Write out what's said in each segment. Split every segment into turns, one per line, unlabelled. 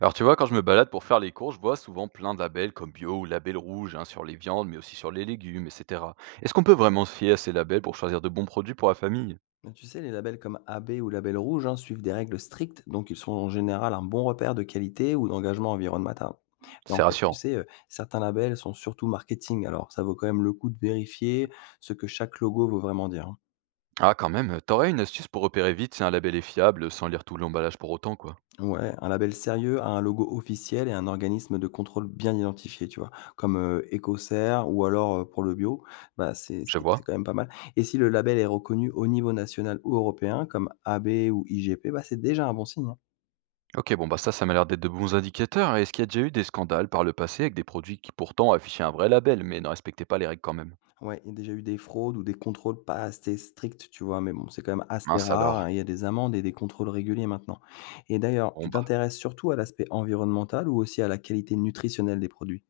Alors tu vois, quand je me balade pour faire les courses, je vois souvent plein de labels comme bio ou label rouge hein, sur les viandes, mais aussi sur les légumes, etc. Est-ce qu'on peut vraiment se fier à ces labels pour choisir de bons produits pour la famille?
Tu sais, les labels comme AB ou Label Rouge hein, suivent des règles strictes, donc ils sont en général un bon repère de qualité ou d'engagement environnemental. Mais
C'est
en fait, tu
rassurant.
sais, certains labels sont surtout marketing, alors ça vaut quand même le coup de vérifier ce que chaque logo veut vraiment dire, hein.
Ah quand même, t'aurais une astuce pour repérer vite si un label est fiable sans lire tout l'emballage pour autant quoi.
Ouais, un label sérieux a un logo officiel et un organisme de contrôle bien identifié, tu vois, comme Ecocer ou alors pour le bio, bah
Je vois.
c'est quand même pas mal. Et si le label est reconnu au niveau national ou européen, comme AB ou IGP, bah c'est déjà un bon signe, hein.
Ok, bon bah ça, ça m'a l'air d'être de bons indicateurs. Et est-ce qu'il y a déjà eu des scandales par le passé avec des produits qui pourtant affichaient un vrai label mais ne respectaient pas les règles quand même?
Ouais, il y a déjà eu des fraudes ou des contrôles pas assez stricts, tu vois? Mais bon, c'est quand même assez
Mince
rare,
alors.
hein. Il y a des amendes et des contrôles réguliers maintenant. Et d'ailleurs,
Bon
tu
bah.
t'intéresses surtout à l'aspect environnemental ou aussi à la qualité nutritionnelle des produits?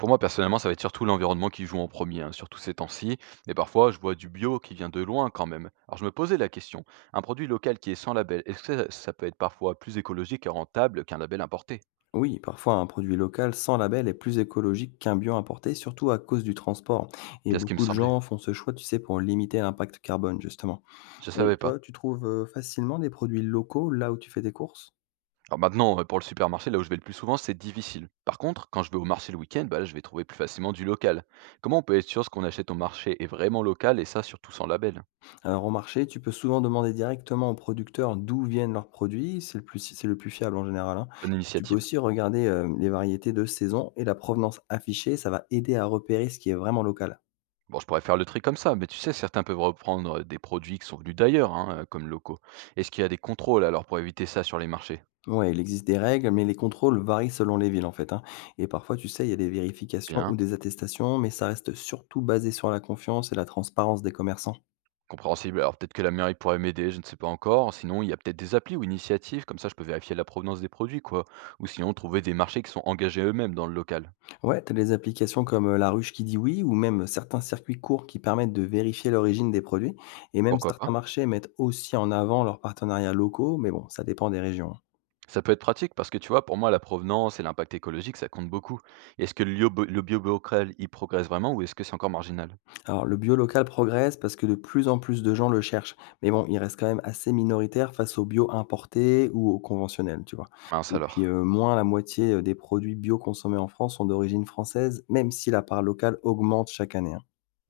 Pour moi, personnellement, ça va être surtout l'environnement qui joue en premier, hein, surtout ces temps-ci. Mais parfois, je vois du bio qui vient de loin quand même. Alors, je me posais la question, un produit local qui est sans label, est-ce que ça peut être parfois plus écologique et rentable qu'un label importé?
Oui, parfois un produit local sans label est plus écologique qu'un bio importé, surtout à cause du transport. Et
Bien ce qui me
beaucoup de
semblait.
gens font ce choix, tu sais, pour limiter l'impact carbone, justement.
Je
Et
savais pas.
toi, tu trouves facilement des produits locaux là où tu fais tes courses?
Alors maintenant, pour le supermarché, là où je vais le plus souvent, c'est difficile. Par contre, quand je vais au marché le week-end, bah là, je vais trouver plus facilement du local. Comment on peut être sûr ce qu'on achète au marché est vraiment local et ça, surtout sans label?
Alors au marché, tu peux souvent demander directement aux producteurs d'où viennent leurs produits, c'est le plus fiable en général, hein.
Bonne
Tu peux
initiative.
aussi regarder les variétés de saison et la provenance affichée, ça va aider à repérer ce qui est vraiment local.
Bon, je pourrais faire le tri comme ça, mais tu sais, certains peuvent reprendre des produits qui sont venus d'ailleurs, hein, comme locaux. Est-ce qu'il y a des contrôles alors pour éviter ça sur les marchés?
Ouais, il existe des règles, mais les contrôles varient selon les villes en fait, hein. Et parfois, tu sais, il y a des vérifications ou
Bien,
des attestations, mais ça reste surtout basé sur la confiance et la transparence des commerçants.
compréhensible. Alors peut-être que la mairie pourrait m'aider, je ne sais pas encore. Sinon, il y a peut-être des applis ou initiatives, comme ça je peux vérifier la provenance des produits, quoi. Ou sinon, trouver des marchés qui sont engagés eux-mêmes dans le local.
Ouais, t'as des applications comme La Ruche qui dit oui ou même certains circuits courts qui permettent de vérifier l'origine des produits. Et même
Pourquoi
certains
pas?
marchés mettent aussi en avant leurs partenariats locaux, mais bon, ça dépend des régions.
Ça peut être pratique parce que tu vois, pour moi, la provenance et l'impact écologique, ça compte beaucoup. Est-ce que le bio-bocal, il progresse vraiment ou est-ce que c'est encore marginal?
Alors, le bio local progresse parce que de plus en plus de gens le cherchent. Mais bon, il reste quand même assez minoritaire face au bio importé ou au conventionnel, tu vois.
Mince
Et puis,
alors.
moins la moitié des produits bio consommés en France sont d'origine française, même si la part locale augmente chaque année, hein.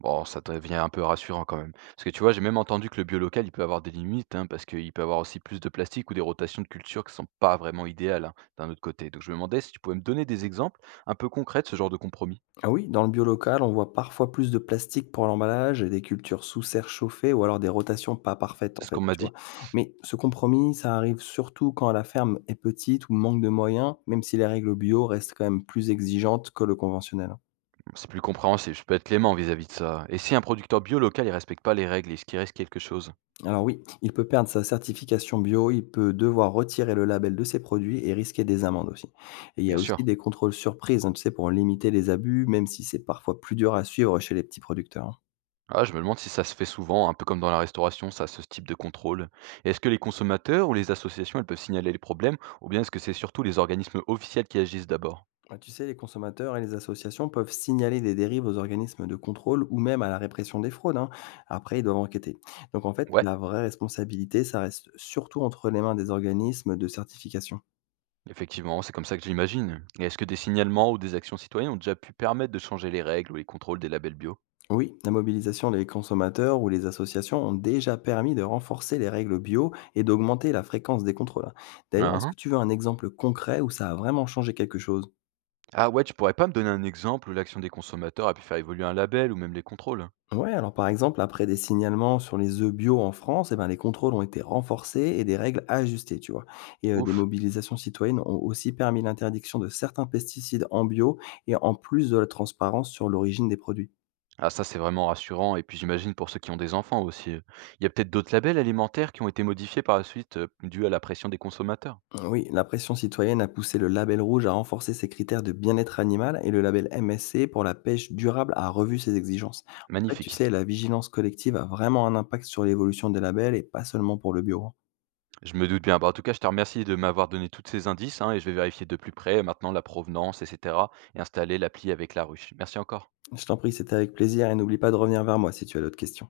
Bon, ça devient un peu rassurant quand même. Parce que tu vois, j'ai même entendu que le bio local, il peut avoir des limites, hein, parce qu'il peut avoir aussi plus de plastique ou des rotations de culture qui sont pas vraiment idéales, hein, d'un autre côté. Donc je me demandais si tu pouvais me donner des exemples un peu concrets de ce genre de compromis.
Ah oui, dans le bio local, on voit parfois plus de plastique pour l'emballage et des cultures sous serre chauffée ou alors des rotations pas parfaites
C'est
en
ce qu'on
fait,
m'a
tu
dit.
vois. Mais ce compromis, ça arrive surtout quand la ferme est petite ou manque de moyens, même si les règles bio restent quand même plus exigeantes que le conventionnel.
C'est plus compréhensible, je peux être clément vis-à-vis de ça. Et si un producteur bio local, il respecte pas les règles, est-ce qu'il reste quelque chose?
Alors oui, il peut perdre sa certification bio, il peut devoir retirer le label de ses produits et risquer des amendes aussi. Et il y
Bien
a
sûr.
aussi des contrôles surprises, hein, tu sais, pour limiter les abus, même si c'est parfois plus dur à suivre chez les petits producteurs, hein.
Ah, je me demande si ça se fait souvent, un peu comme dans la restauration, ça, ce type de contrôle. Et est-ce que les consommateurs ou les associations, elles peuvent signaler les problèmes, ou bien est-ce que c'est surtout les organismes officiels qui agissent d'abord?
Bah, tu sais, les consommateurs et les associations peuvent signaler des dérives aux organismes de contrôle ou même à la répression des fraudes, hein. Après, ils doivent enquêter. Donc en fait,
Ouais.
la vraie responsabilité, ça reste surtout entre les mains des organismes de certification.
Effectivement, c'est comme ça que j'imagine. Et est-ce que des signalements ou des actions citoyennes ont déjà pu permettre de changer les règles ou les contrôles des labels bio?
Oui, la mobilisation des consommateurs ou les associations ont déjà permis de renforcer les règles bio et d'augmenter la fréquence des contrôles, hein. D'ailleurs,
Ah
est-ce
ah.
que tu veux un exemple concret où ça a vraiment changé quelque chose?
Ah ouais, tu pourrais pas me donner un exemple où l'action des consommateurs a pu faire évoluer un label ou même les contrôles?
Ouais, alors par exemple, après des signalements sur les œufs bio en France, eh ben, les contrôles ont été renforcés et des règles ajustées, tu vois. Et des
Ouf.
mobilisations citoyennes ont aussi permis l'interdiction de certains pesticides en bio et en plus de la transparence sur l'origine des produits.
Ah ça c'est vraiment rassurant et puis j'imagine pour ceux qui ont des enfants aussi. Il y a peut-être d'autres labels alimentaires qui ont été modifiés par la suite dû à la pression des consommateurs.
Oui, la pression citoyenne a poussé le label rouge à renforcer ses critères de bien-être animal et le label MSC pour la pêche durable a revu ses exigences. En fait, tu
Magnifique.
sais, la vigilance collective a vraiment un impact sur l'évolution des labels et pas seulement pour le bio, hein.
Je me doute bien. Bah, en tout cas, je te remercie de m'avoir donné tous ces indices hein, et je vais vérifier de plus près maintenant la provenance, etc. et installer l'appli avec la ruche. Merci encore.
Je t'en prie, c'était avec plaisir et n'oublie pas de revenir vers moi si tu as d'autres questions.